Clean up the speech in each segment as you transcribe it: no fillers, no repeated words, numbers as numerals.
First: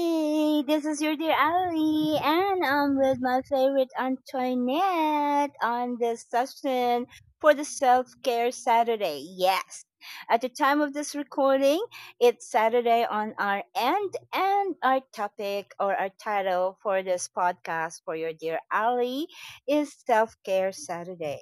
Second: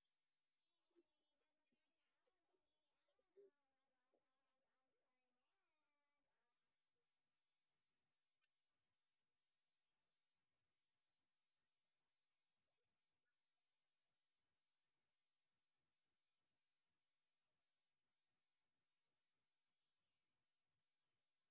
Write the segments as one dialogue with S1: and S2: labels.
S1: yay! This is your dear Ali, and I'm with my favorite Antoinette on this session for the Self Care Saturday. Yes, at the time of this recording, it's Saturday on our end, and our topic or our title for this podcast for your dear Ali is Self Care Saturday.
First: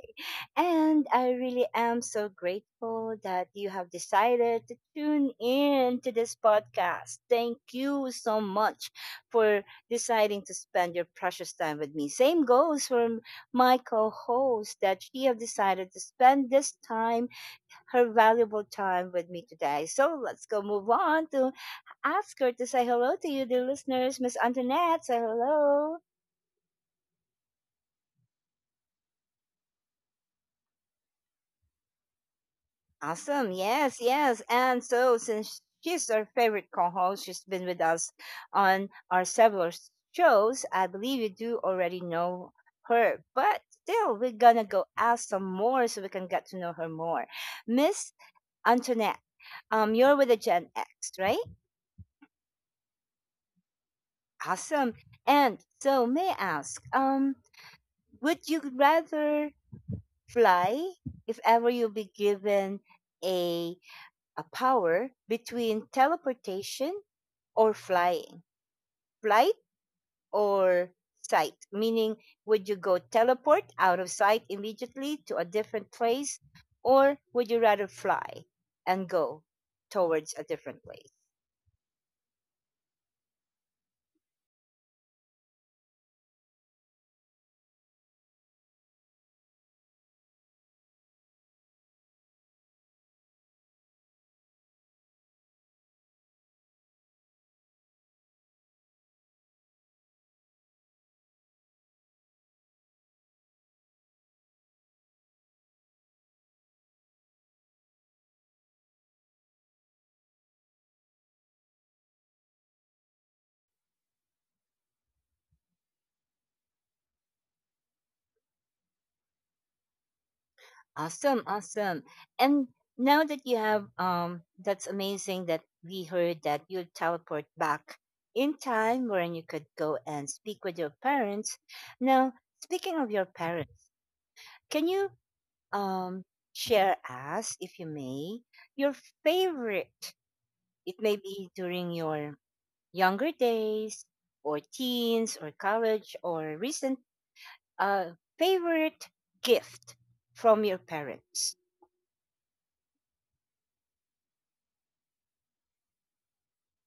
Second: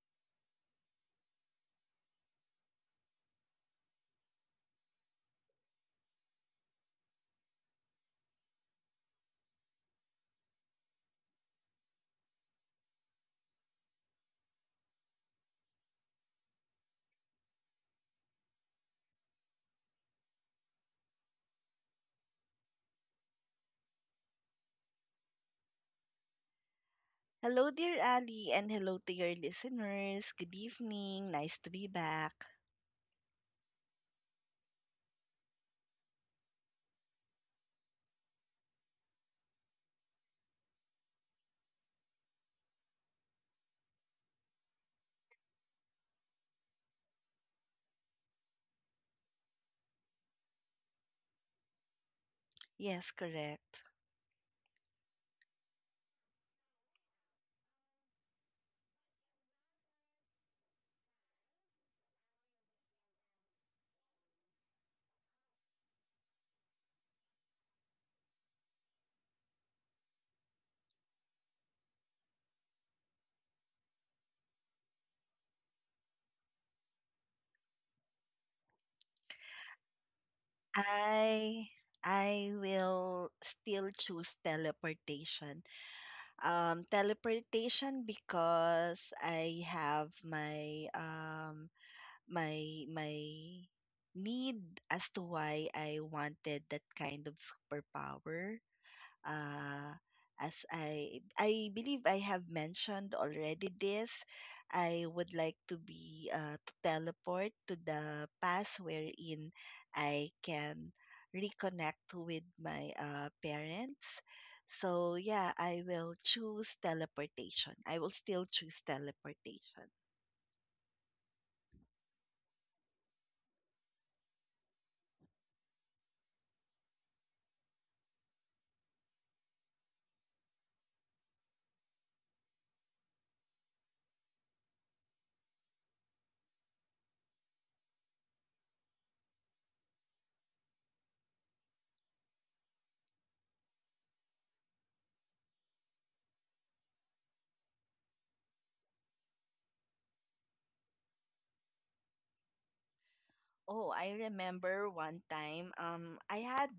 S1: And I really am so grateful that you have decided to tune in to this podcast. Thank you so much for deciding to spend your precious time with me. Same goes for my co-host that she have decided to spend this time, her valuable time with me today. So let's go move on to ask her to say hello to you, dear listeners. Miss Antoinette, say hello.
S2: Hello, dear Ali, and hello to your listeners. Good evening. Nice to be back.
S1: Awesome. Yes, yes. And so, since she's our favorite co host, she's been with us on our several shows. I believe you do already know her, but still, we're gonna go ask some more so we can get to know her more. Miss Antoinette, you're with the Gen X, right?
S2: Yes, correct.
S1: Awesome. And so, may I ask, would you rather fly if ever you'll be given a a power between teleportation or flying? Flight or sight? Meaning, would you go teleport out of sight immediately to a different place, or would you rather fly and go towards a different place?
S2: I I will still choose teleportation. Teleportation because I have my my need as to why I wanted that kind of superpower. uh, as I believe I have mentioned already this, I would like to be to teleport to the past wherein I can reconnect with my parents. So yeah, I will choose teleportation. I will still choose teleportation.
S1: Awesome, awesome. And now that you have, that's amazing that we heard that you teleport back in time wherein you could go and speak with your parents. Now, speaking of your parents, can you um, share us, if you may, your favorite. It may be during your younger days, or teens, or college, or recent favorite gift from your parents.
S2: Oh, I remember one time I had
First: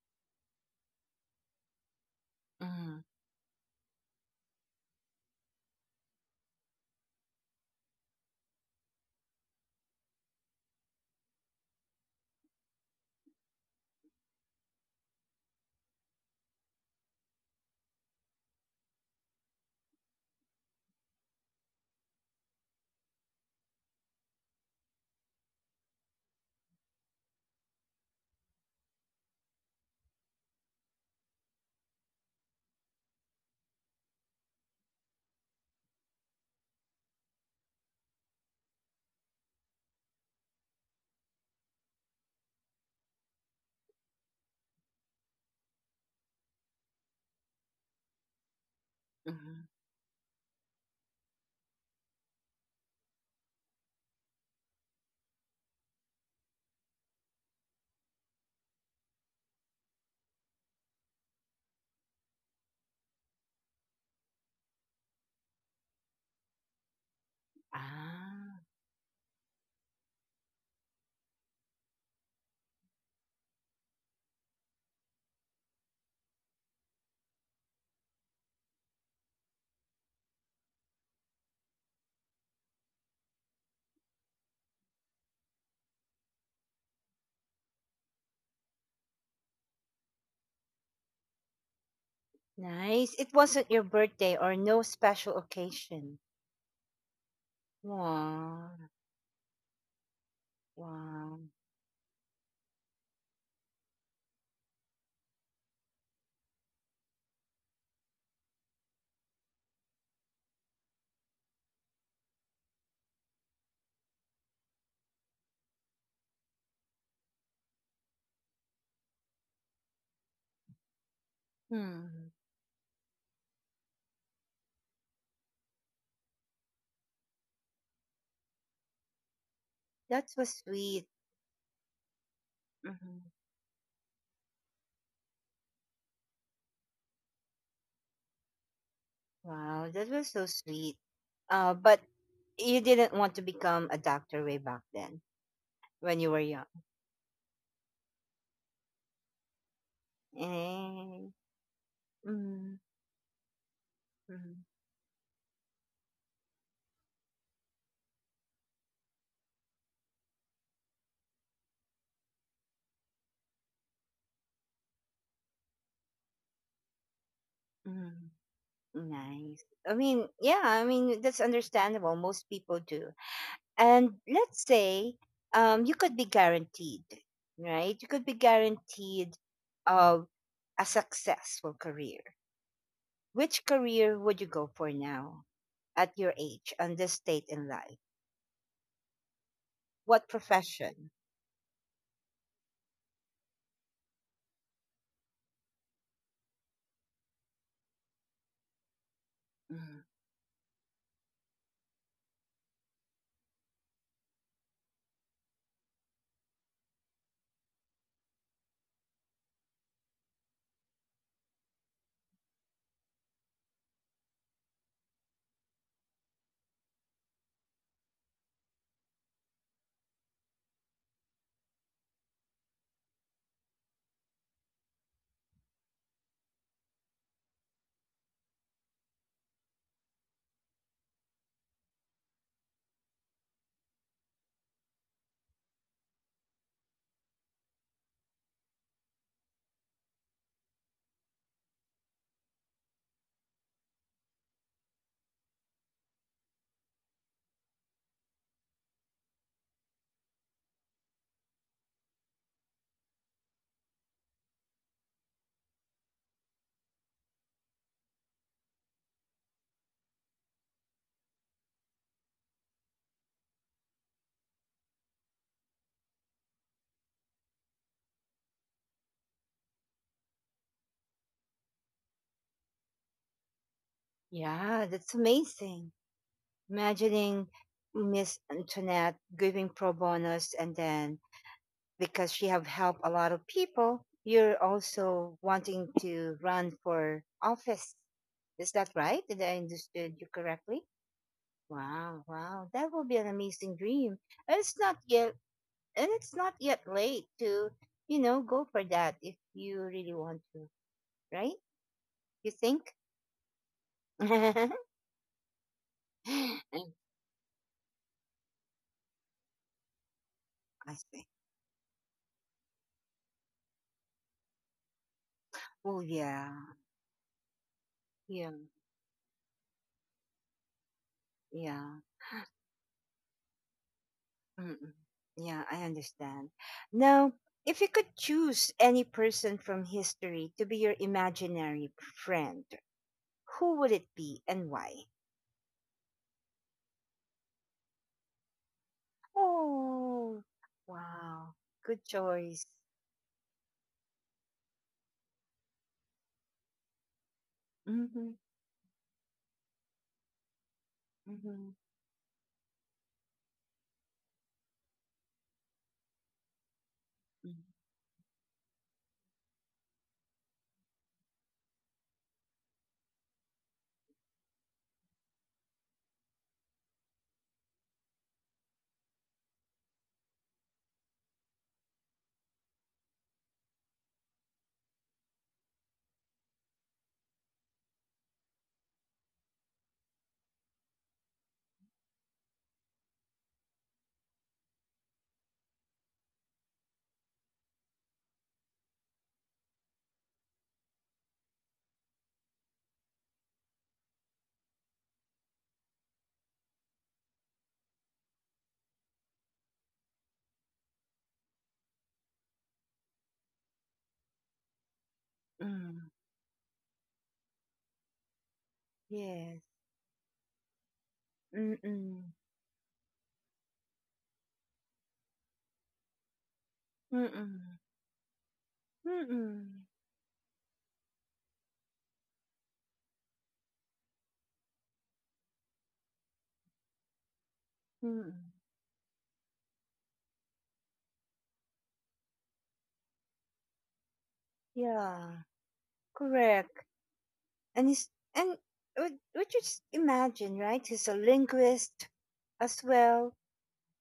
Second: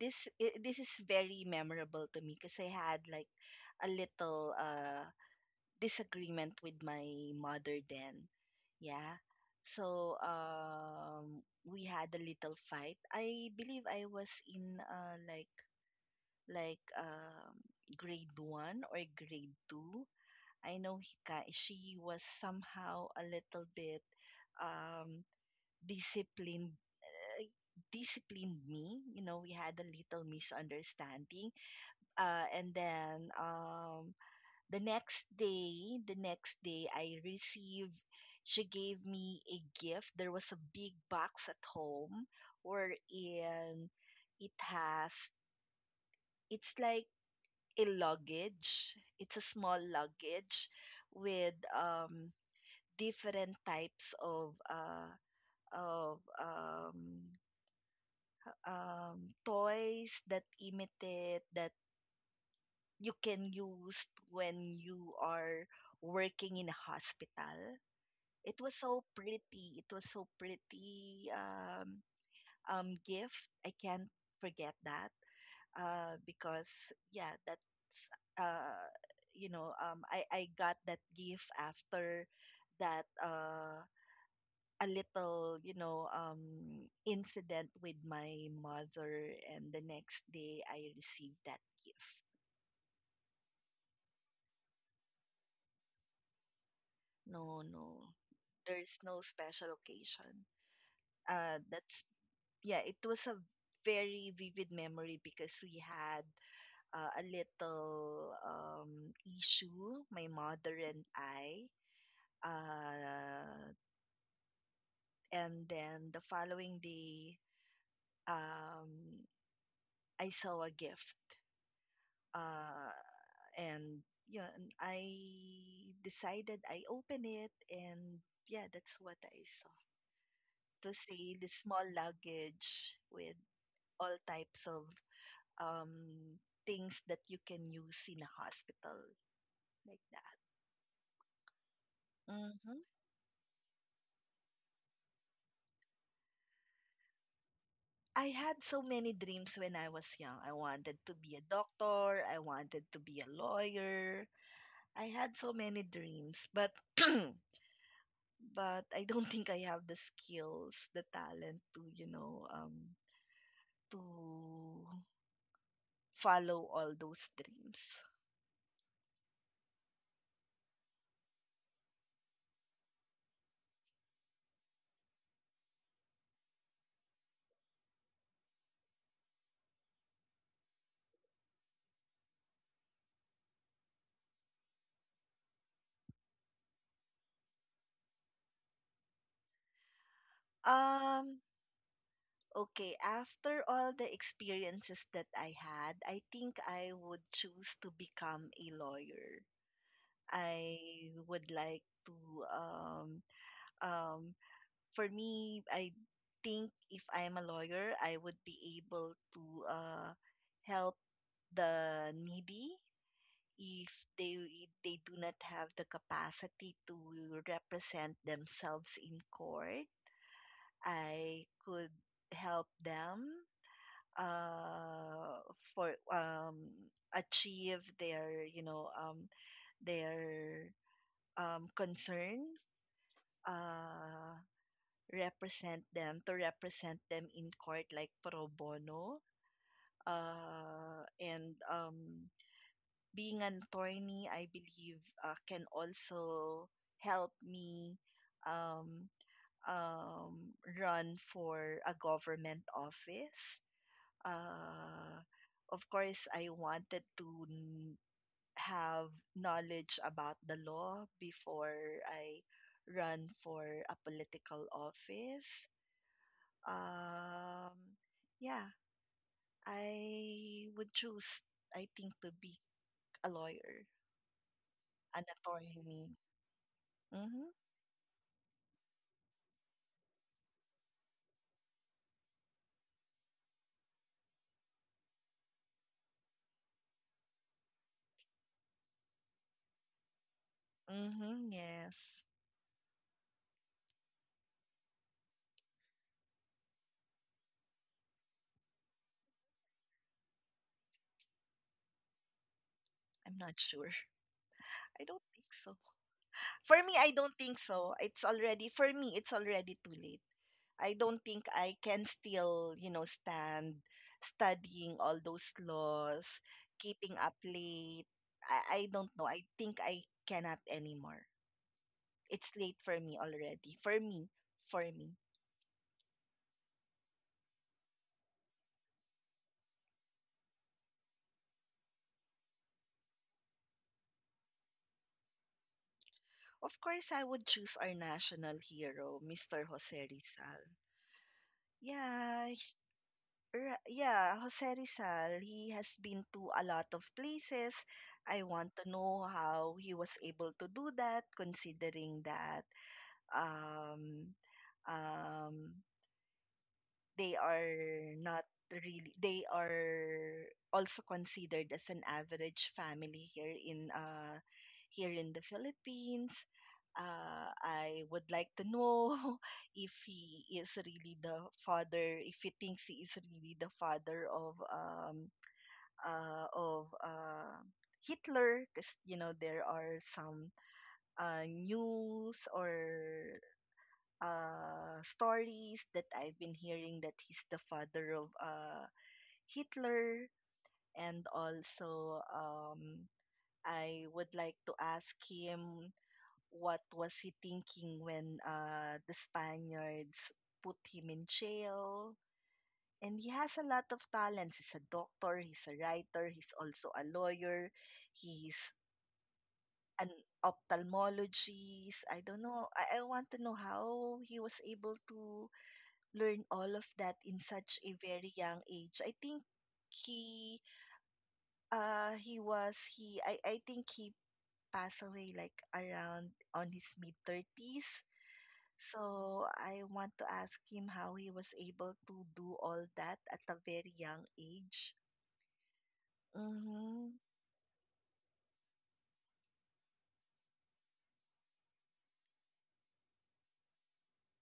S2: this is very memorable to me because I
S1: Mhm,
S2: had like a little disagreement with my mother then. Yeah. So we had a little fight. I believe I was in like like grade 1 or grade 2. I know she was somehow a little bit um disciplined, uh, disciplined me. You know, we had a little misunderstanding. And then the next day, she gave me a gift. There was a big box at home wherein it has, it's like a luggage. It's a small
S1: mhm.
S2: luggage with different types of, of um, toys that imitate that you can use when you are working in a hospital. It was
S1: Ah,
S2: so pretty. It was so pretty gift. I can't forget that because yeah, that's uh, you know, I got that gift after that a little incident with my mother, and the next day I received that gift.
S1: nice. It wasn't your birthday or no special occasion.
S2: No, no. There's
S1: Wow,
S2: no special occasion.
S1: wow.
S2: That's yeah, it was a very vivid memory because we had a little issue, my mother and I. Uh, and then the following day, um, I saw a gift.
S1: Hmm,
S2: Uh, and yeah, and I decided I open it, and yeah, that's what I saw.
S1: that was
S2: To say
S1: sweet.
S2: the small luggage with
S1: Mhm.
S2: all types of um, things that you can use in a hospital like
S1: Wow,
S2: that.
S1: that was so sweet. But
S2: Mm-hmm.
S1: you didn't want to become a doctor way back then when you were young.
S2: I had so many dreams when I was young. I
S1: Eh,
S2: wanted to be a
S1: mm,
S2: doctor, I wanted to
S1: mm,
S2: be a lawyer. I had so many dreams, but but I don't think I have the skills, the talent to, you know, to follow all those dreams.
S1: mm, nice. I mean, yeah, I mean, that's understandable. Most people do. And let's say you could be guaranteed, right? You could be guaranteed of a successful career. Which career would you go for now at your age and this state in life? What
S2: Um
S1: profession?
S2: Okay, after all the experiences that I had, I think I would choose to become a lawyer.
S1: Mm-hmm.
S2: I would like to um um for me, I think if I'm a lawyer, I would be able to help the needy if they they do not have the capacity to represent themselves in court. I could help them uh for achieve their, you know, their concern, uh represent them, to represent them in court, like pro bono, and being an attorney, I believe, can also help me um run for a government office. uh, of course, I wanted to have knowledge about the law before I run for a political office. Um, yeah, I would choose, I think, to be a lawyer,
S1: Yeah,
S2: an
S1: that's
S2: attorney.
S1: amazing.
S2: Mm-hmm.
S1: Imagining Miss Antoinette giving pro bonus and then because she have helped a lot of people, you're also wanting to run for office. Is that right? Did I understood you correctly?
S2: Mm-hmm. Yes.
S1: Wow, wow. That will be an amazing dream. And it's not yet late to, you know, go for that if you really want to, right? You think?
S2: I'm not sure. I don't think so. For me, I
S1: I
S2: don't think so. It's already, for me, it's already too late. I don't think
S1: see.
S2: I can still, you know, stand studying all those
S1: Oh
S2: laws,
S1: yeah.
S2: keeping up late. I
S1: Yeah.
S2: don't know. I think I cannot anymore.
S1: Yeah.
S2: It's late for me already. For me, for me.
S1: Mm-mm. Yeah, I understand. Now, if you could choose any person from history to be your imaginary friend, who would it be and why?
S2: Of course, I would choose our national hero, Mr. Jose Rizal.
S1: Oh, wow. Good
S2: Yeah,
S1: choice.
S2: Yeah, Jose Rizal, he has been to a lot of places. I
S1: Mm-hmm.
S2: want to know how he was able to do that,
S1: Mm-hmm.
S2: considering that um, um, they are not really they are also considered as an average family here in here in the Philippines. I would like to know if he is really the father, if he thinks he is really the father of uh of uh Hitler, because you know there are some news or stories that I've been hearing that he's the father of, Hitler, and also, I would like to ask him what was he thinking when, the Spaniards put him in jail. And he has a lot of talents. He's a doctor, he's a writer,
S1: Mm-hmm.
S2: he's also a lawyer, he's
S1: Yes.
S2: an ophthalmologist. I don't
S1: Mm-mm.
S2: know. I want to know how he was able to learn all of that in such a
S1: Mm-mm.
S2: very young age. I think
S1: Mm-mm.
S2: he he was he I think he passed away like around on his mid thirties.
S1: Mm-mm.
S2: So I want to ask him how he was able to do all that at a very young age.
S1: Yeah,
S2: Mm-hmm.
S1: correct. And he's, and would you just imagine, right? He's a linguist as well.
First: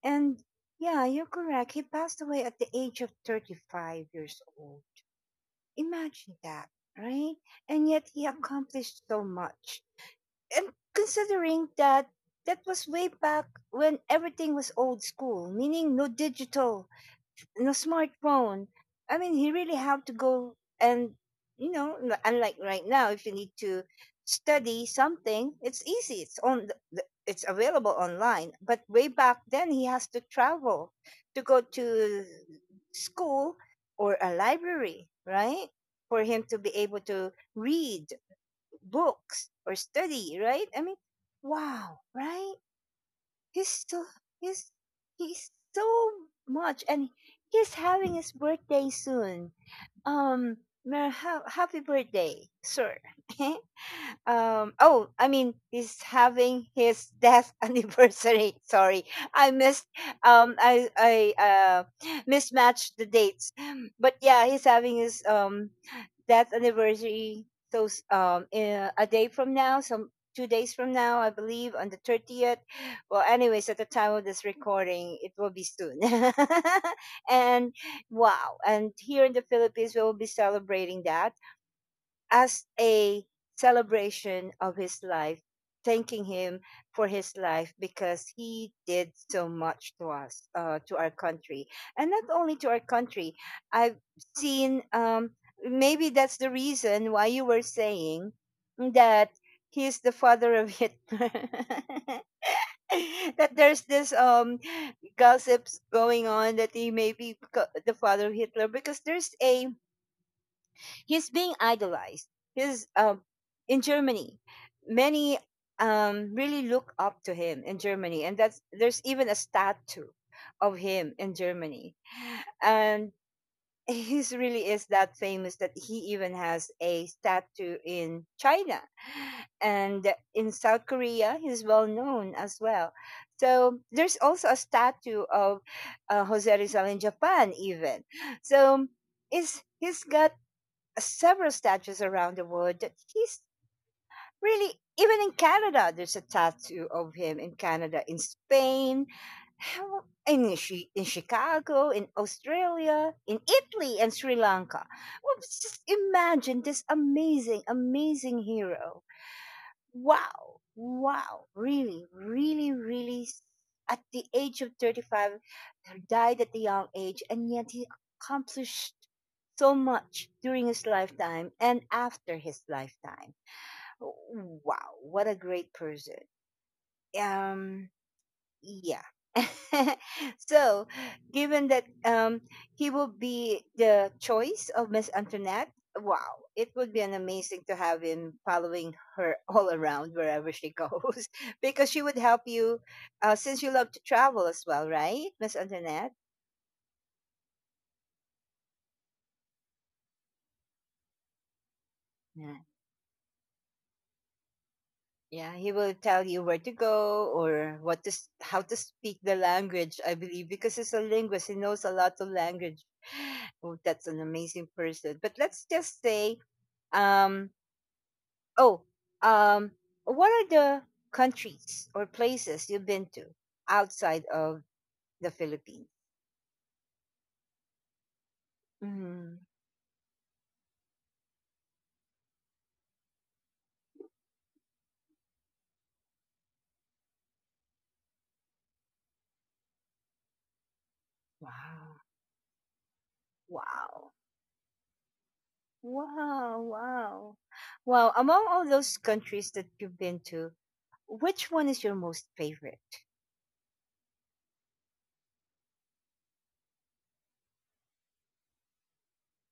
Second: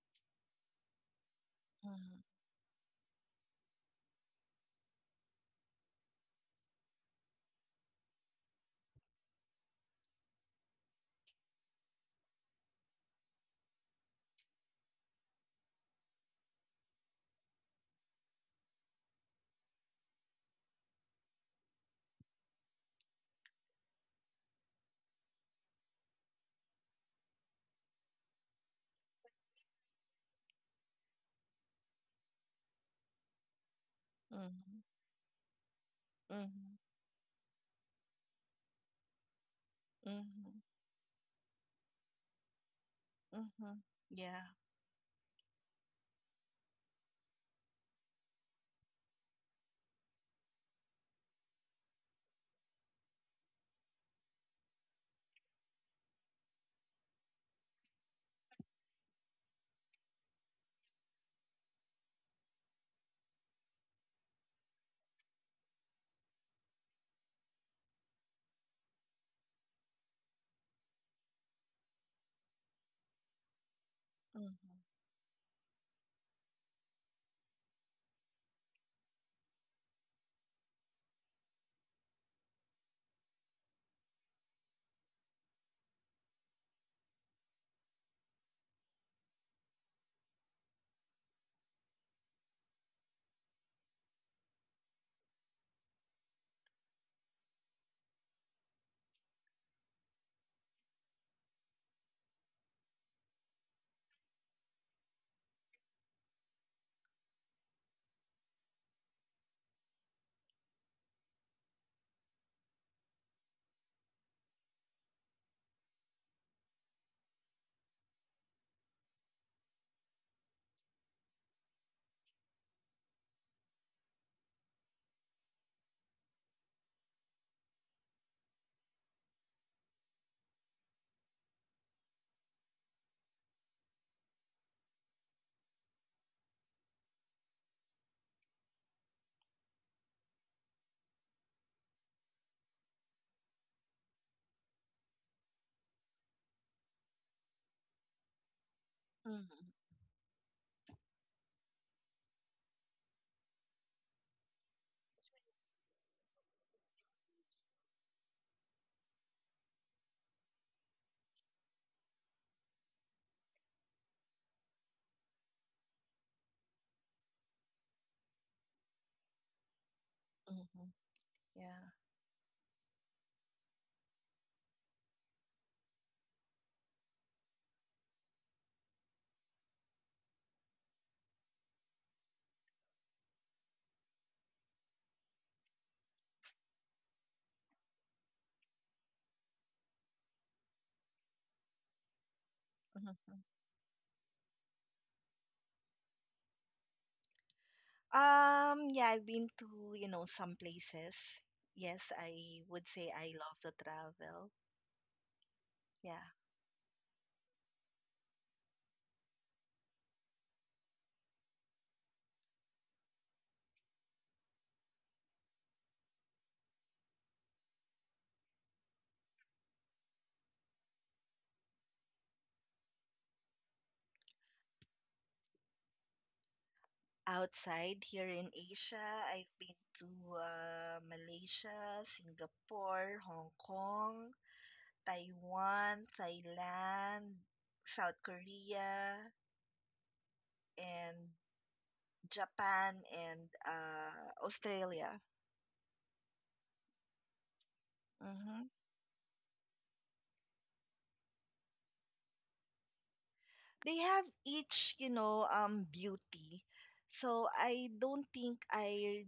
S1: And yeah, you're correct. He
S2: Mm-hmm.
S1: passed away at the age of 35 years old. Imagine that, right? And yet he accomplished so much. And considering that that was way back when everything was old school, meaning no digital and a smartphone. I mean, he really have to go and you know, unlike right now, if you need to study something, it's easy. It's on, it's available online. But way back then, he has to travel to go to school or a
S2: Mm-hmm.
S1: library, right? For him to be
S2: Mm-hmm.
S1: able to read books or study,
S2: Mm-hmm.
S1: right? I mean, wow, right?
S2: Mm-hmm.
S1: he's so
S2: Yeah.
S1: he's he's so much and he's having his birthday soon, um, happy birthday, sir. Oh, I mean, he's having his death anniversary. Sorry, I missed. I mismatched the dates. But yeah, he's having his death anniversary. So in a day from now, some 2 days from now, I believe, on the 30th. Well, anyways, at the time of this
S2: Mm-hmm.
S1: recording, it will be soon. And wow. And here in the Philippines, we will be celebrating that as a celebration of his life, thanking him for his life because he did so much to us, to our country. And not only to our country, I've seen, maybe that's the reason why you were saying that he's the father of Hitler. That there's this gossips going on that he may be the father of Hitler because there's a he's being idolized. He's in Germany, many really look up to him in Germany, and that's there's even a statue of him in Germany, and he really is that famous that he even has a statue in China. And in South Korea, he's well known as well. So there's also a statue of Jose Rizal in Japan, even. So is he's got several statues around the world that he's really even in Canada, there's a tattoo of him in Canada, in Spain, how
S2: Mm-hmm.
S1: in, Chi- in Chicago, in Australia, in Italy, and Sri Lanka. Well, just imagine this amazing, amazing hero. Wow, wow, really, really, really. At the age of 35, he died at the young age, and yet he accomplished so much during his
S2: Mm-hmm.
S1: lifetime and
S2: Yeah.
S1: after his lifetime. Wow, what a great person. Um, yeah. So, given that he will be the choice of Miss Antoinette, wow, it would be an amazing to have him following her all around wherever she goes, because she would help you, since
S2: Mm-hmm.
S1: you love to travel as well, right, Miss Antoinette?
S2: Yeah, I've been to, you know, some places. Yes,
S1: Yeah.
S2: I would say I love to travel.
S1: Yeah, he will tell you
S2: Yeah.
S1: where to go or how to speak the language, I believe, because he's a linguist. He knows a lot of language. Oh, that's an amazing person. But let's just say Um, oh, um, what are the countries or places you've been to outside of the Philippines?
S2: Outside here in
S1: Mm,
S2: Asia, I've been to Malaysia, Singapore, Hong Kong, Taiwan, Thailand, South Korea, and
S1: wow,
S2: Japan, and
S1: wow,
S2: Australia.
S1: wow, wow. Well, among all those
S2: Mm-hmm.
S1: countries that you've been to, which one is your most favorite?
S2: They have each, you know, beauty. So I don't think I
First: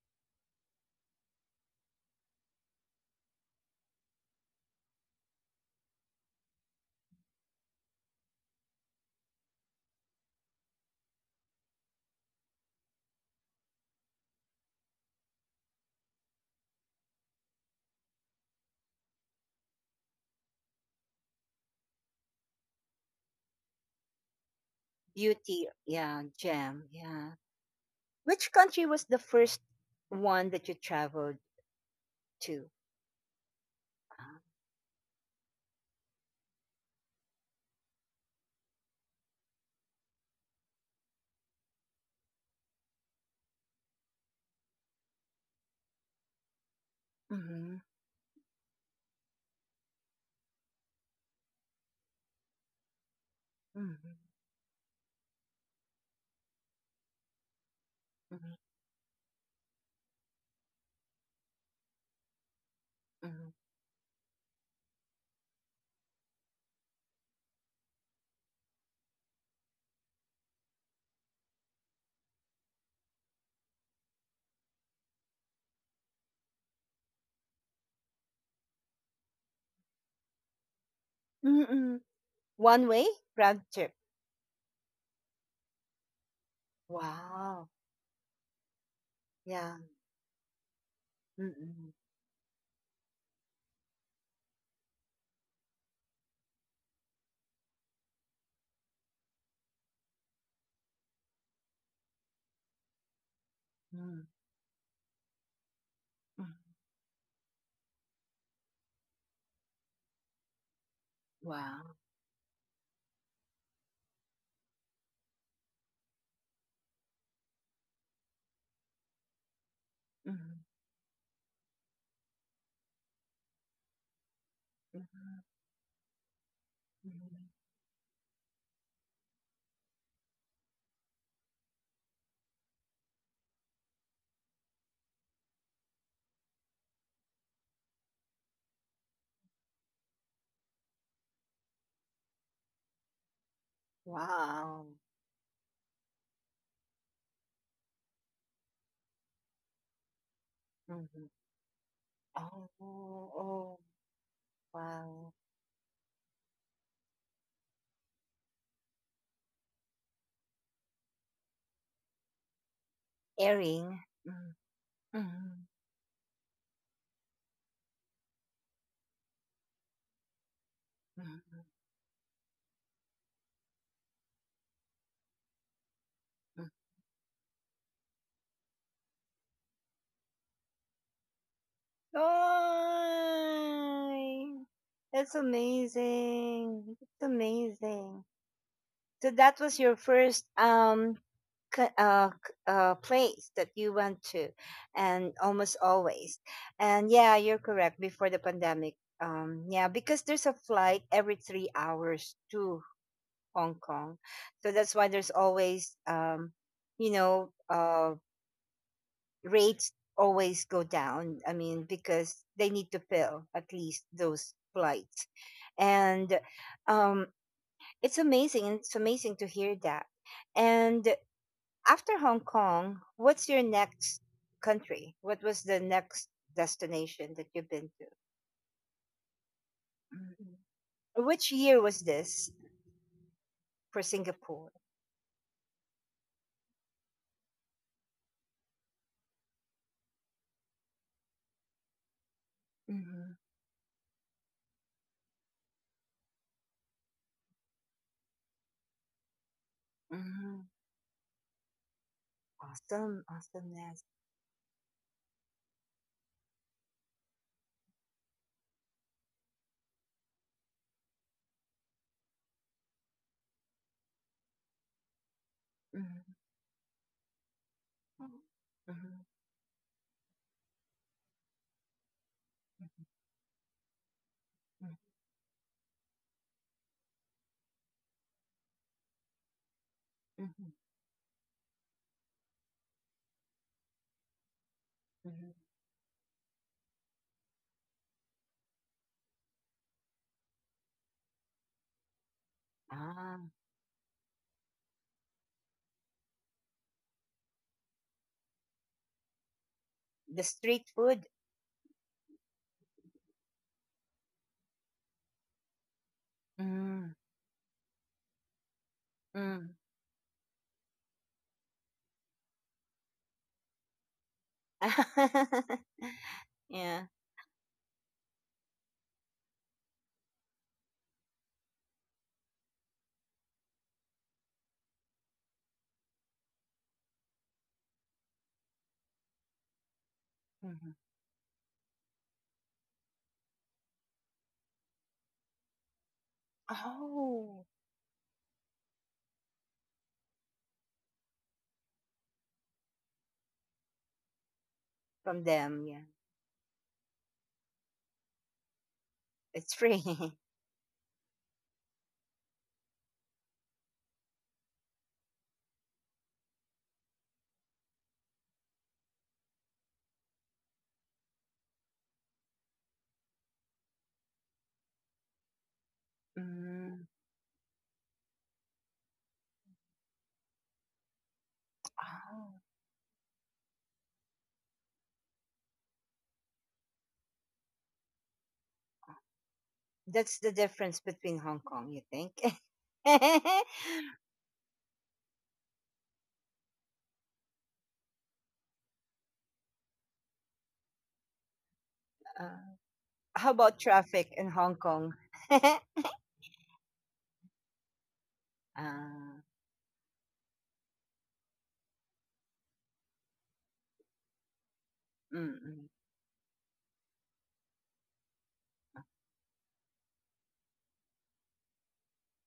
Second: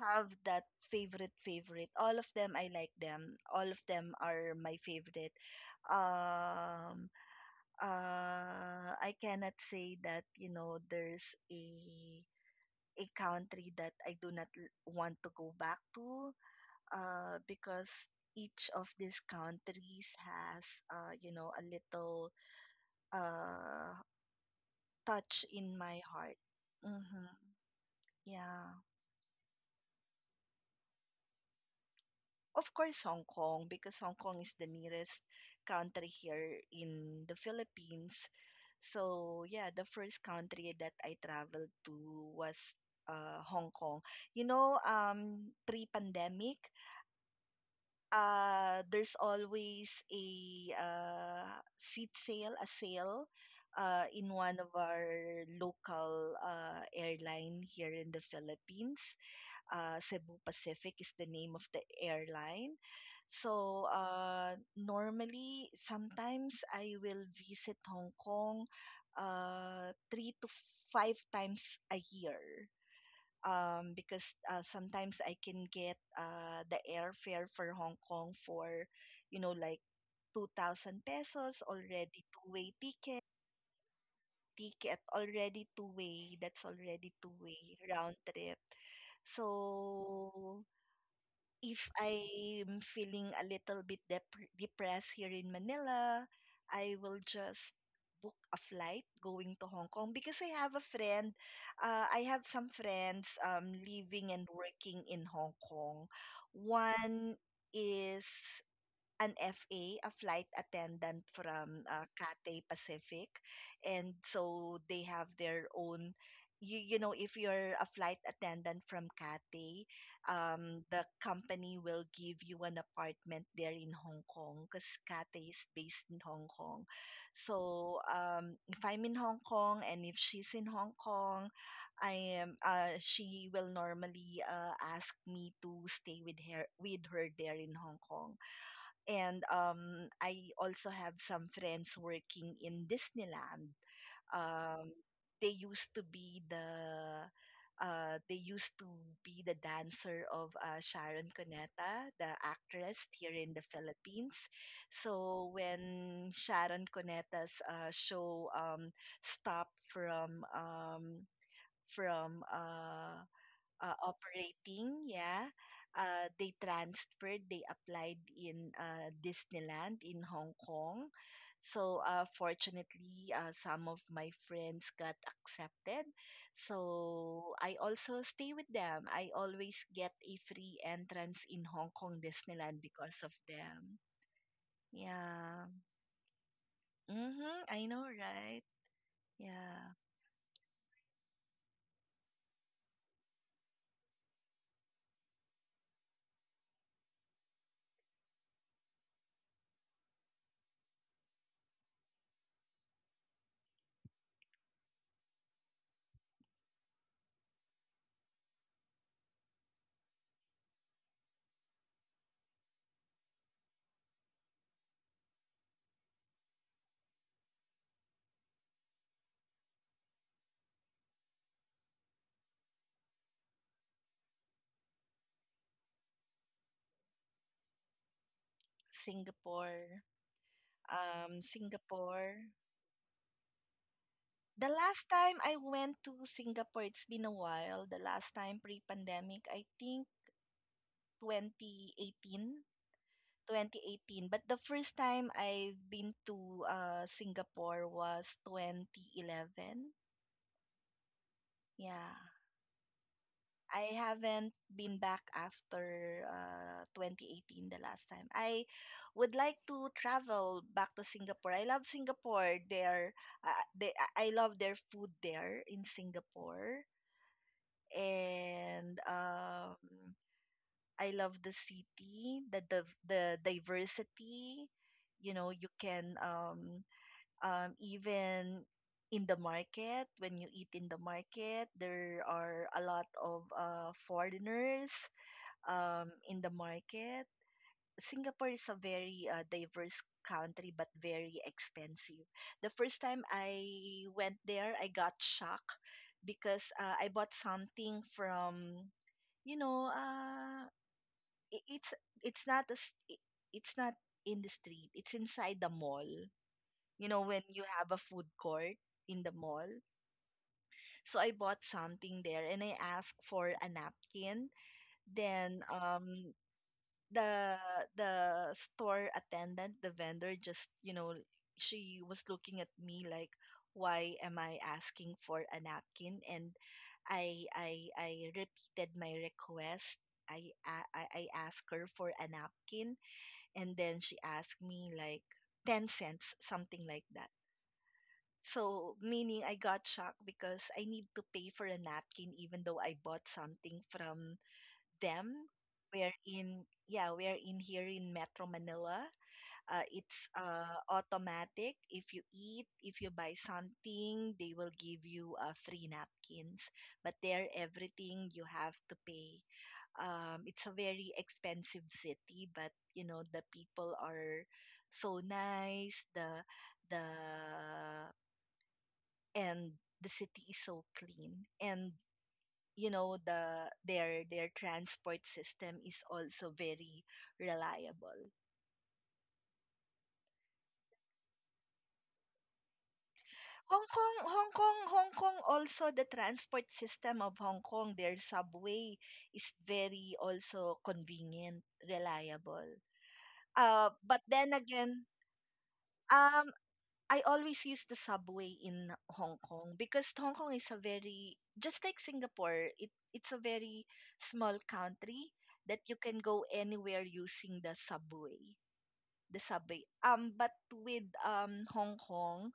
S2: have that favorite. All of them, I like them. All of them are my favorite. Um I cannot say that, you know, there's a country that I do not want to go back to because each of these countries has, you know, a little uh touch
S1: Beauty,
S2: in my
S1: yeah,
S2: heart.
S1: gem, yeah.
S2: hmm
S1: Which
S2: Yeah.
S1: country was the first one that you traveled to?
S2: Of course, Hong Kong, because Hong Kong is the nearest country here in the Philippines. So, yeah, the first country that I traveled to was Hong Kong. You know, pre-pandemic,
S1: Mm-hmm,
S2: there's always a uh, seat sale, a sale,
S1: mm-hmm,
S2: in one of our local, airline here in the Philippines. Uh, Cebu Pacific is the name of the airline.
S1: mm-hmm,
S2: So normally, sometimes I will visit Hong Kong, three to five times a year. Because, sometimes I can get, the airfare for Hong Kong for, you know, like 2,000 pesos
S1: mm-hmm.
S2: already two-way
S1: One way
S2: ticket
S1: round trip.
S2: ticket Already two-way, that's already
S1: Wow.
S2: two-way round trip.
S1: Yeah.
S2: So if
S1: Mm-mm.
S2: I'm feeling a little bit depressed here in Manila, I will just book a flight going to Hong Kong because I have a friend. I have some friends,
S1: Mm.
S2: living and working in Hong Kong.
S1: Mm.
S2: One is an FA, a flight attendant from,
S1: Wow.
S2: Cathay Pacific. And so they have their own. You know, if you're a flight attendant from Cathay,
S1: Mhm.
S2: the company will give you an apartment there in Hong Kong because
S1: Mhm.
S2: Cathay is based in Hong Kong.
S1: Mhm.
S2: So if I'm in Hong Kong and if she's in Hong Kong, I am. She will normally, ask me to stay with her there in Hong Kong. And I also have some friends working in Disneyland. Um,
S1: Wow.
S2: they used to be the, uh, they used to dancer of, Sharon
S1: Mhm.
S2: Cuneta, the
S1: Oh,
S2: actress here in the
S1: oh,
S2: Philippines.
S1: wow.
S2: So when Sharon Cuneta's, show, stopped from
S1: Airing. Mm.
S2: operating, yeah.
S1: Mhm.
S2: They transferred, they applied in, Disneyland in Hong Kong.
S1: Mhm.
S2: So fortunately, some of my friends got accepted.
S1: Mhm.
S2: So I also stay with them. I always get a free entrance in Hong Kong Disneyland because of them.
S1: Oh, that's
S2: Yeah.
S1: amazing. That's
S2: Mm-hmm. I know,
S1: amazing.
S2: right?
S1: So that was
S2: Yeah.
S1: your first place that you went to, and almost always. And yeah, you're correct. Before the pandemic, yeah, because there's a flight every 3 hours to Hong Kong, so that's why there's always, you know, uh, rates always go down. I mean, because they need to fill at least those flights, and um, it's amazing. It's amazing to hear that, and after Hong Kong, what's your next country? What was the next destination that you've been to?
S2: Singapore.
S1: Mhm. Which year was
S2: Singapore.
S1: this for
S2: The
S1: Singapore?
S2: last time I went to Singapore, it's been a while. The last time pre-pandemic, I think 2018,
S1: Mhm.
S2: 2018. But the first time I've been to, Singapore was 2011.
S1: Mhm.
S2: Yeah.
S1: Awesome,
S2: I
S1: awesomeness.
S2: haven't been back after, 2018, the last time. I would like to travel back to Singapore. I love Singapore. I love their food there in
S1: Mhm.
S2: Singapore.
S1: Mhm,
S2: And
S1: mhm,
S2: I love the city, the div
S1: mhm,
S2: the diversity. You know, you can, even in the market, when you
S1: mhm,
S2: eat
S1: mhm,
S2: in the market, there are a lot of, foreigners,
S1: mhm.
S2: in the market. Singapore is a very, diverse country, but very expensive. The first time
S1: Ah,
S2: I went there, I got shocked because, I bought something from, you know,
S1: the street food.
S2: i- it's it's not a, s- I- it's not in the street. It's inside the mall. You
S1: Mm.
S2: know, when you have a food court in the mall.
S1: Mm.
S2: So I bought something there and I asked for a napkin. Then
S1: Yeah.
S2: the the store attendant, the vendor just, you know, she was looking at me like, why am I asking for a napkin? And I repeated my request. I I
S1: Mhm.
S2: I I asked her for a napkin and then she asked me like 10 cents, something like that.
S1: Oh.
S2: So, meaning I got shocked because I need to pay for a napkin even though I bought something from
S1: From
S2: them.
S1: them, yeah.
S2: We're in here in Metro Manila.
S1: It's free.
S2: It's, automatic. If you eat, if you buy something, they will give you, free napkins. But there, everything you have to pay. It's a very expensive city, but you know the people are so nice. The
S1: Mm.
S2: and the city is so clean, and
S1: Oh.
S2: you know their transport system is also very reliable.
S1: That's the difference between Hong Kong, you think? uh,
S2: Hong Kong also, the transport system of Hong Kong, their subway is very also convenient, reliable.
S1: how about
S2: But
S1: traffic in
S2: then
S1: Hong
S2: again,
S1: Kong? uh,
S2: um, I always use the subway in Hong Kong because Hong Kong is a very, just like Singapore, it's a very small country, that you
S1: mm-mm.
S2: can go anywhere using the subway. But with Hong Kong,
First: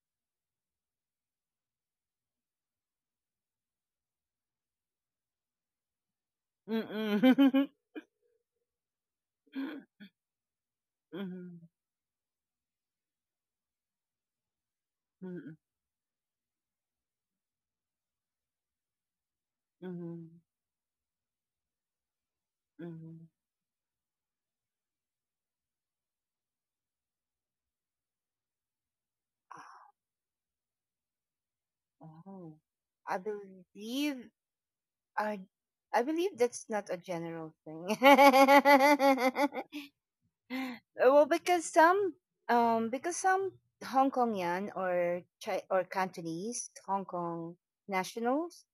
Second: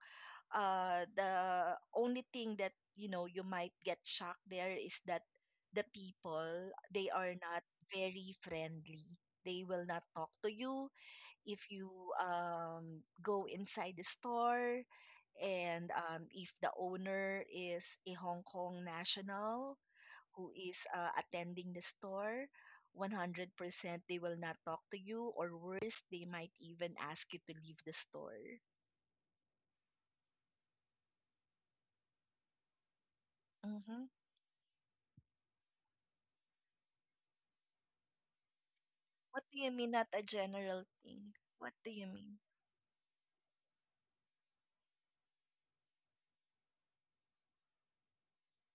S2: the only thing that you know you might get shocked there is that the people, they are not
S1: Mm-mm.
S2: very friendly. They will not talk to you
S1: Mhm.
S2: if you go inside the store,
S1: Mhm.
S2: and if the owner is a Hong Kong national
S1: Mhm.
S2: who is attending the store,
S1: Mhm.
S2: 100% they will not talk to you, or worse, they might even ask you to leave the store.
S1: Oh, I
S2: Mm-hmm.
S1: believe I, I believe that's not a general thing.
S2: What do you mean, not a general
S1: well,
S2: thing?
S1: because
S2: What do you
S1: some,
S2: mean?
S1: because some Hong Kongian or Cantonese Hong Kong nationals,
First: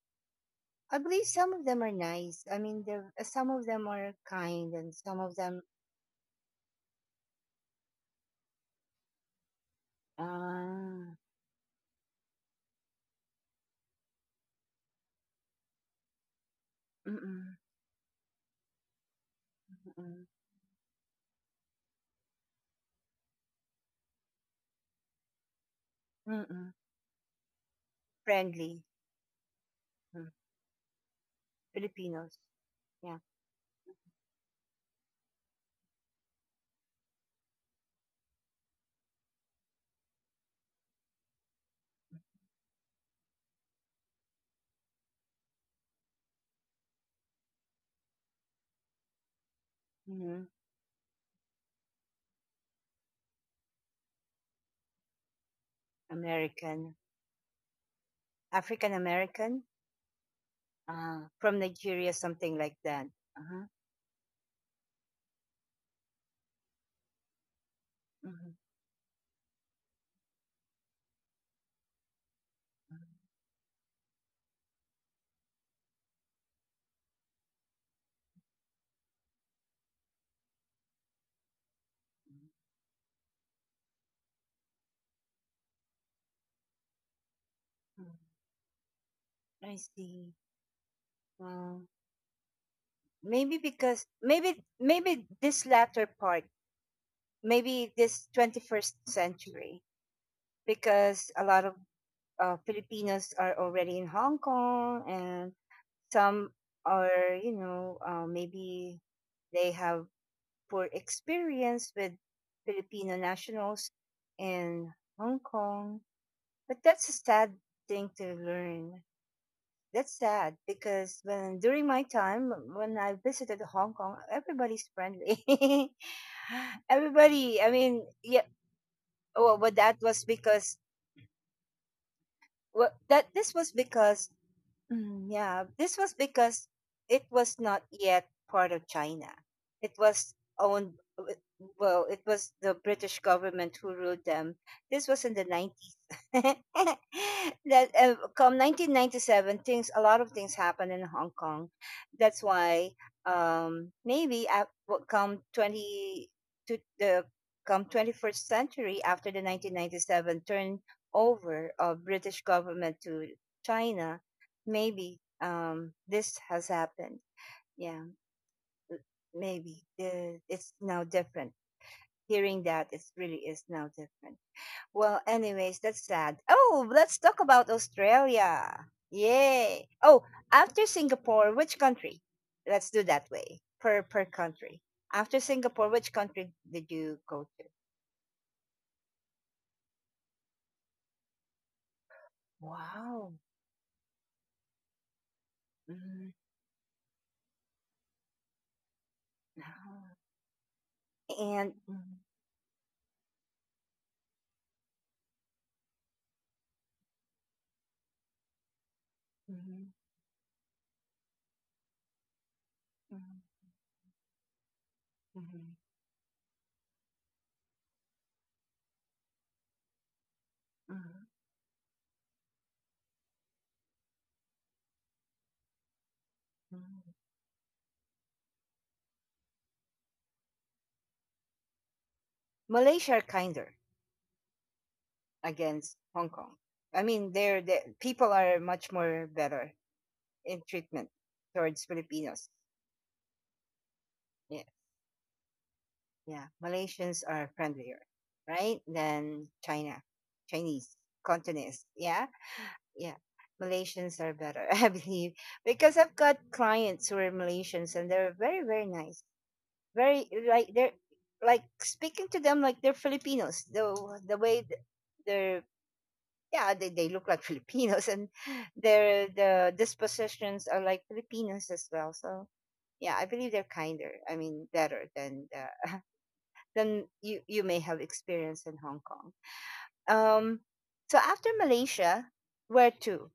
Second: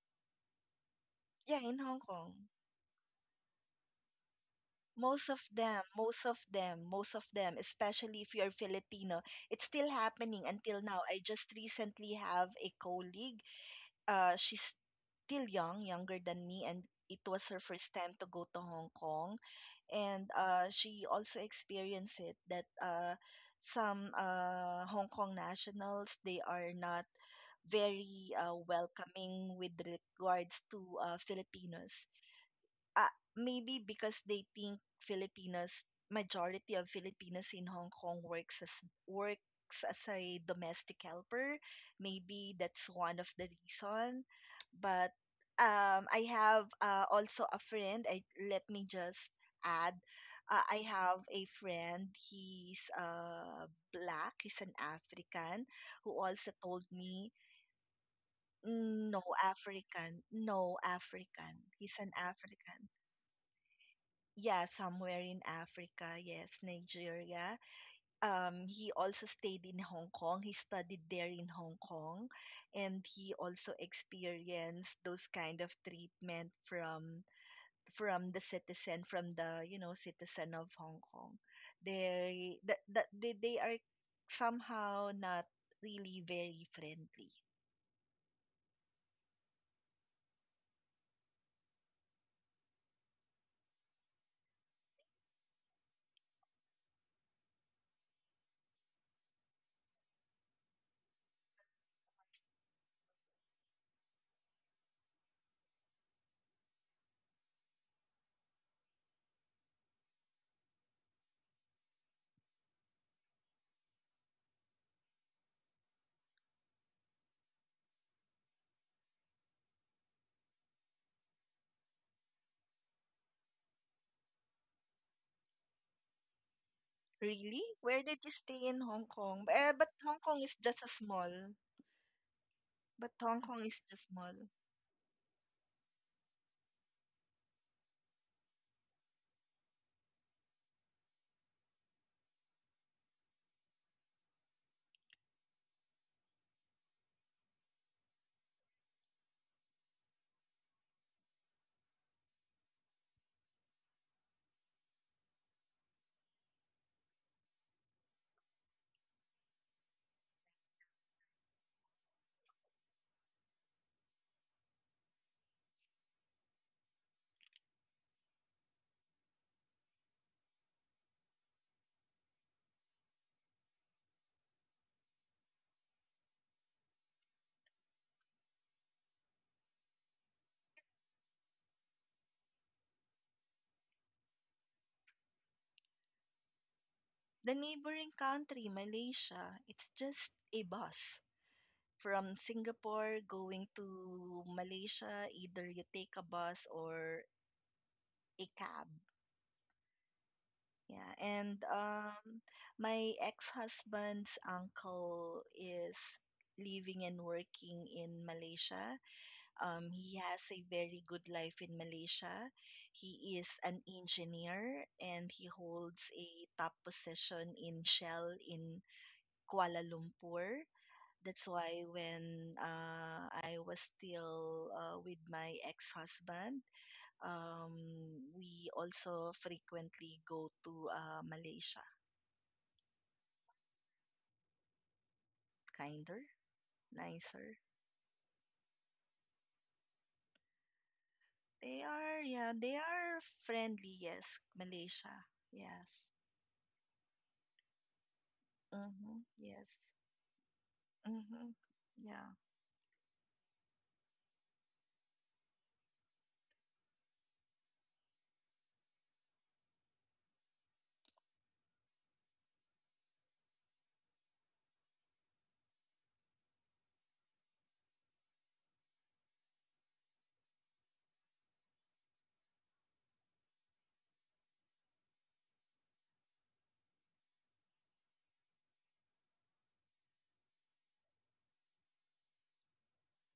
S1: I believe some
S2: Yeah,
S1: of
S2: in
S1: them are
S2: Hong Kong.
S1: nice. I mean, there some of them are kind, and some
S2: Most
S1: of
S2: of
S1: them,
S2: them, most of them, most of them, especially if you're Filipino, it's still happening until now.
S1: uh,
S2: I just recently have a colleague. She's still young, younger than me, and it was
S1: mm-mm,
S2: her first time to go to Hong Kong.
S1: mm-mm,
S2: And she also experienced it, that some Hong Kong nationals, they
S1: mm-mm,
S2: are not very
S1: friendly.
S2: welcoming with
S1: Mm.
S2: regards to Filipinos.
S1: Filipinos,
S2: uh,
S1: yeah,
S2: Maybe because they think Filipinos, majority of Filipinos in Hong Kong works as a domestic helper. Maybe that's one of the reason. But I have also a friend. I let me just add.
S1: hmm.
S2: I have a friend. He's black. He's an African who also told
S1: American,
S2: me,
S1: African
S2: "Mm, no
S1: American,
S2: African, no
S1: from
S2: African. He's an
S1: Nigeria, something like
S2: African
S1: that. Uh-huh.
S2: yeah, somewhere in Africa. Yes, Nigeria.
S1: Mm-hmm.
S2: He also stayed in Hong Kong. He studied there in Hong Kong, and he also experienced those kind of treatment from the citizen, from the you know citizen of Hong Kong. They that that they are somehow not really very friendly.
S1: Mm. I see. Well, maybe because maybe this latter part, maybe this 21st century, because a lot of Filipinos are already in Hong Kong, and some are, you know, maybe they have poor experience with Filipino nationals in Hong Kong. But that's a sad thing to learn. That's sad because when during my time when I visited Hong Kong, everybody's friendly. Everybody,
S2: Really?
S1: I mean,
S2: Where did you
S1: yeah.
S2: stay in Hong Kong?
S1: Well,
S2: Eh,
S1: but
S2: but
S1: that
S2: Hong
S1: was
S2: Kong is
S1: because
S2: just a small.
S1: well,
S2: But
S1: that
S2: Hong
S1: this
S2: Kong
S1: was
S2: is just
S1: because
S2: small.
S1: Yeah, this was because it was not yet part of China. It was owned, w- well, it was the British government who ruled them. This was in the 90s. That come 1997, things a lot of things happened in Hong Kong. That's why maybe at, what come 20 to the come 21st century after the 1997 turnover of British government to China, maybe this has happened, yeah, l- maybe it's now different, hearing that it really is now different. Well, anyways, that's sad. Oh, let's talk about Australia, yay. Oh, after Singapore, which country, let's do that way, per per country. After Singapore, which country did you go
S2: The
S1: to?
S2: neighboring country, Malaysia, it's just a bus from Singapore
S1: Wow.
S2: going to Malaysia. Either you take a
S1: Mhm.
S2: bus or a cab. Yeah, and
S1: And mhm,
S2: my ex-husband's uncle is living and working in Malaysia.
S1: mhm,
S2: He has a very good life in Malaysia. He
S1: mhm,
S2: is an engineer and he
S1: mhm,
S2: holds a top position in Shell in Kuala Lumpur.
S1: mhm,
S2: That's why when I was still with my ex-husband,
S1: mhm.
S2: um, we also frequently go to Malaysia.
S1: Malaysia are kinder against
S2: Kinder,
S1: Hong Kong. I mean,
S2: nicer.
S1: they're, the people are much more better in treatment
S2: They
S1: towards
S2: are,
S1: Filipinos.
S2: yeah, they are friendly. Yes,
S1: Yeah,
S2: Malaysia. Yes.
S1: yeah. Malaysians are friendlier, right?
S2: Mm-hmm.
S1: Than
S2: Yes.
S1: China, Chinese,
S2: Mm-hmm.
S1: Cantonese. Yeah,
S2: Yeah.
S1: yeah. Malaysians are better, I believe, because I've got clients who are Malaysians and they're very, very nice. Very like they're like speaking to them like they're Filipinos. The way th- their yeah they look like Filipinos and the dispositions are like Filipinos as well, so yeah, I believe they're kinder, I mean better than the, than you you may have experienced in Hong Kong. um so after Malaysia, where to?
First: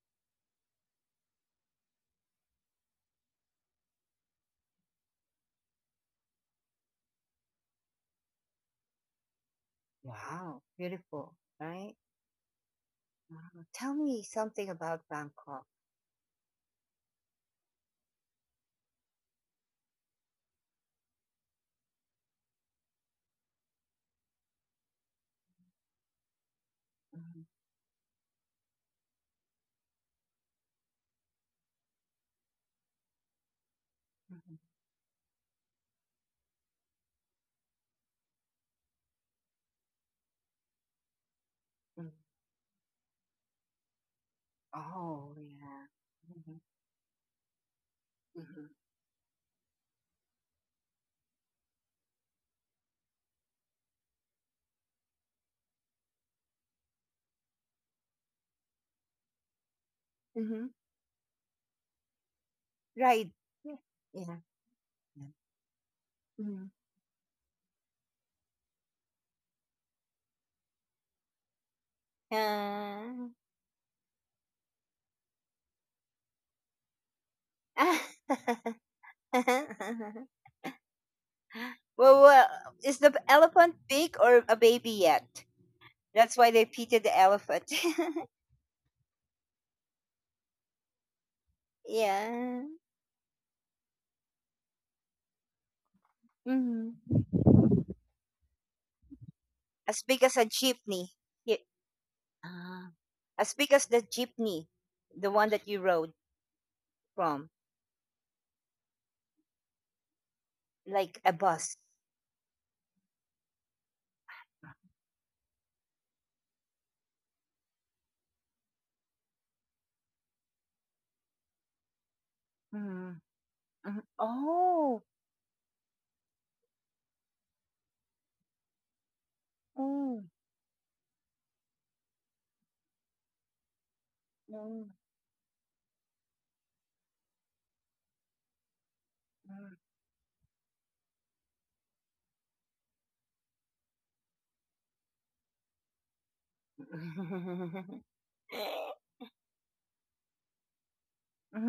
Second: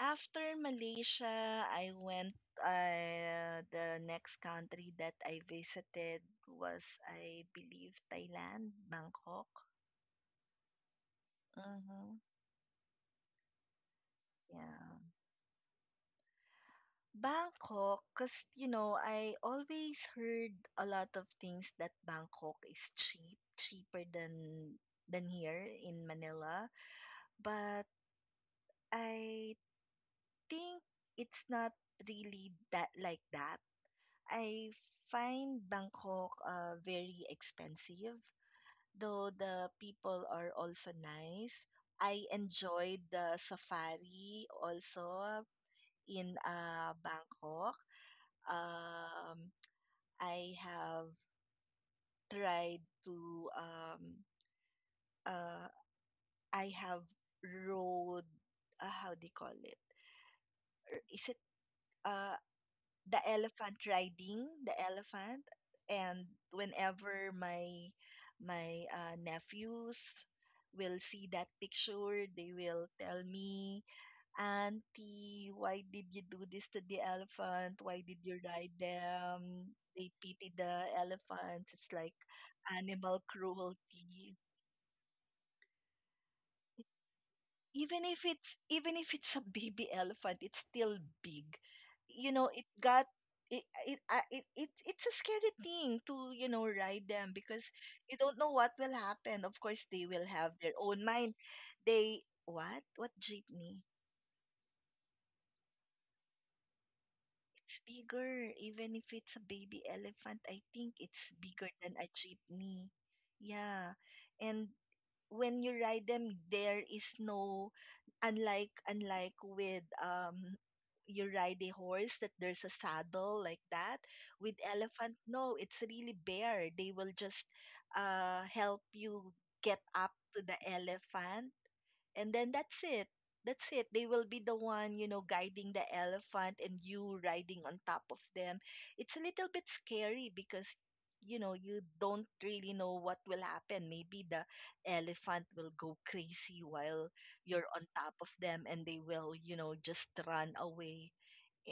S2: After Malaysia, I went. The next country that I visited was, I believe, Thailand, Bangkok.
S1: Wow, beautiful, right.
S2: Mhm.
S1: Wow. Tell me something about
S2: Yeah.
S1: Bangkok.
S2: Bangkok, because, you know, I always heard a lot of things that Bangkok is cheap, cheaper than here in Manila.
S1: Mhm,
S2: But I think it's not really that like that.
S1: mhm,
S2: I find Bangkok very expensive, though the people are also nice.
S1: mhm.
S2: I enjoyed the safari
S1: Oh
S2: also
S1: yeah.
S2: in Bangkok. um, I have tried to uh, I have rode how do you call it?
S1: Hmm hmm.
S2: Is it uh, the
S1: Right. Yeah,
S2: elephant,
S1: yeah,
S2: riding the
S1: yeah.
S2: elephant? And
S1: Mhm.
S2: whenever my nephews will see that picture, they will tell
S1: Yeah.
S2: me, Auntie, why did you do this to the elephant? Why did you ride
S1: well,
S2: them? They pity the elephants. It's like
S1: well, is the
S2: animal
S1: elephant big
S2: cruelty.
S1: or a baby yet? That's why they pitted the elephant.
S2: Even if it's a baby elephant, it's still big. You know,
S1: Yeah.
S2: it got it it, I- it it's a scary thing to you know ride
S1: Hmm.
S2: them because you don't know what will happen. Of course,
S1: As
S2: they
S1: big
S2: will
S1: as a
S2: have their own
S1: jeepney.
S2: mind.
S1: Ye-
S2: They
S1: Ah.
S2: what
S1: As big
S2: jeepney?
S1: as the jeepney, the one that you rode from,
S2: It's bigger. Even if it's a baby elephant, I think
S1: like
S2: it's
S1: a
S2: bigger
S1: bus.
S2: than a jeepney. Yeah. And when you ride them, there is no, unlike with you ride a horse, that there's a
S1: Mm-hmm.
S2: saddle like
S1: Mm-hmm.
S2: that. With
S1: Oh.
S2: elephant, no, it's really bare. They will just help you get up
S1: Mm.
S2: to the elephant, and then that's it. They will be the
S1: Mm.
S2: one, you know, guiding the elephant and you riding on top of them. It's a little bit scary because you know you don't really know what will happen. Maybe the elephant will go crazy while you're on top of them and they will, you know, just run away,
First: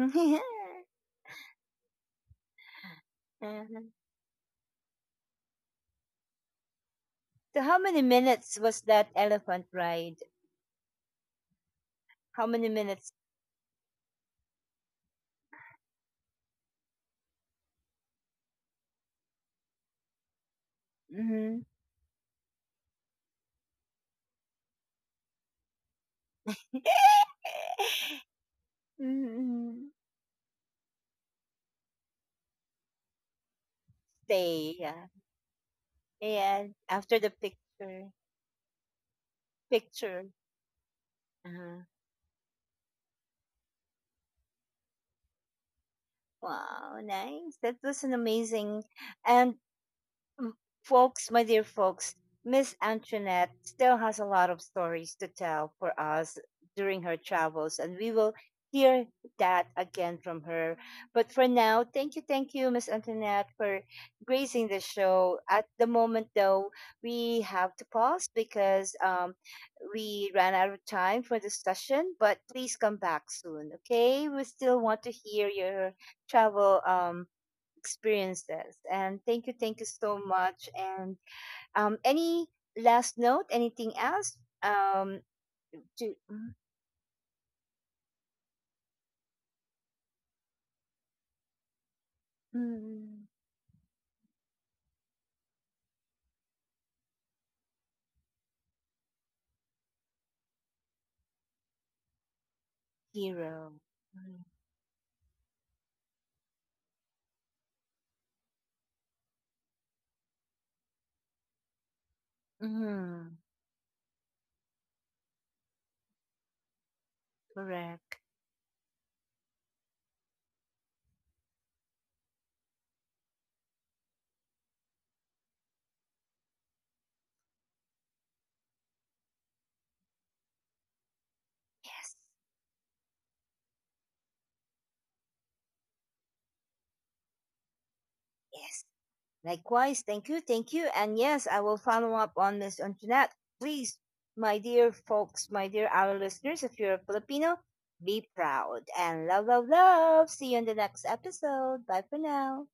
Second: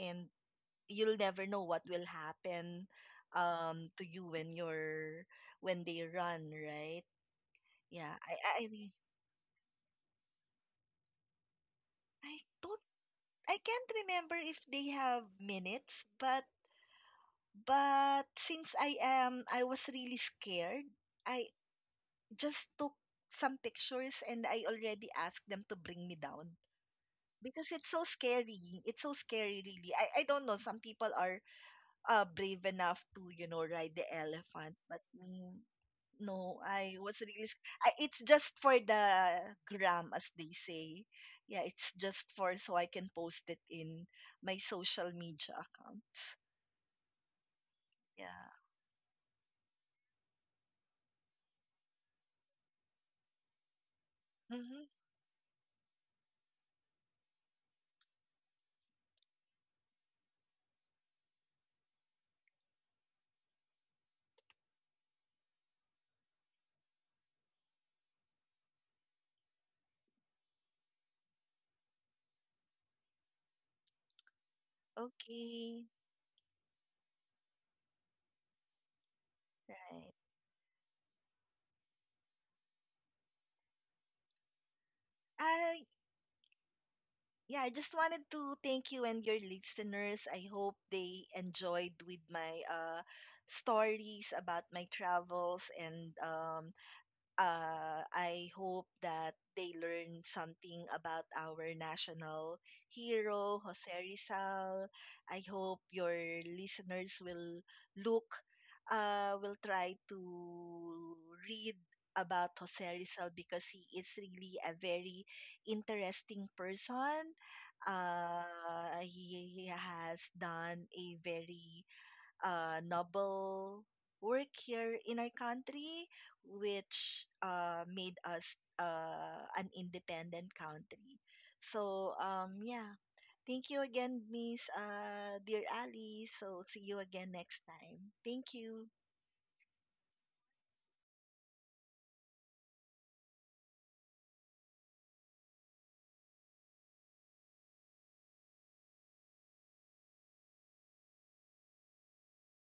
S2: and you'll never know what will happen to you when you're when they run, right?
S1: So, how many
S2: yeah i i,
S1: minutes was
S2: I
S1: that elephant ride?
S2: I
S1: How many
S2: don't
S1: minutes?
S2: I can't remember if they have minutes, but since I was really scared, I
S1: Mhm.
S2: just took some pictures and I already asked them to bring me down because it's so scary. It's so scary really.
S1: Mhm.
S2: I don't know, some people are brave enough to you know ride the elephant,
S1: Stay.
S2: but
S1: Yeah.
S2: me, no,
S1: And
S2: I was
S1: after the
S2: really. I,
S1: picture,
S2: it's just for the gram,
S1: picture.
S2: as they say. Yeah,
S1: Uh-huh.
S2: it's just for so I can post it in my social media account.
S1: Wow, nice. That was an
S2: Yeah.
S1: amazing. And mm, folks, my dear folks, Miss Antoinette still has a lot of
S2: Mm-hmm.
S1: stories to tell for us during her travels, and we will hear that again from her. But for now, thank you, Miss Antoinette, for gracing the show. At the moment, though, we have to pause because we ran out of time for the session, but please come back soon, okay? We still want to hear
S2: Okay.
S1: your travel. Experiences. And thank you
S2: Right.
S1: so much. And any last note? Anything else? Um,
S2: I
S1: to
S2: Yeah, I just wanted to thank you and your listeners. I hope they enjoyed with my
S1: mm,
S2: stories about my travels, and I hope that they learn something about our national hero,
S1: hero.
S2: Jose Rizal. I hope your listeners will look, will try to read about Jose Rizal,
S1: Mm,
S2: because he is really a very interesting person.
S1: correct.
S2: He has done a very noble work here in our country, which made us an independent country.
S1: Yes.
S2: So, yeah. Thank you again, Miss Dear Ali. So, see you again next time. Thank
S1: Yes.
S2: you.
S1: Likewise. Thank you. Thank you. And yes, I will follow up on Miss Antoinette. Please, my dear folks, my dear our listeners, if you're a Filipino, be proud and love, love, love. See you in the next episode. Bye for now.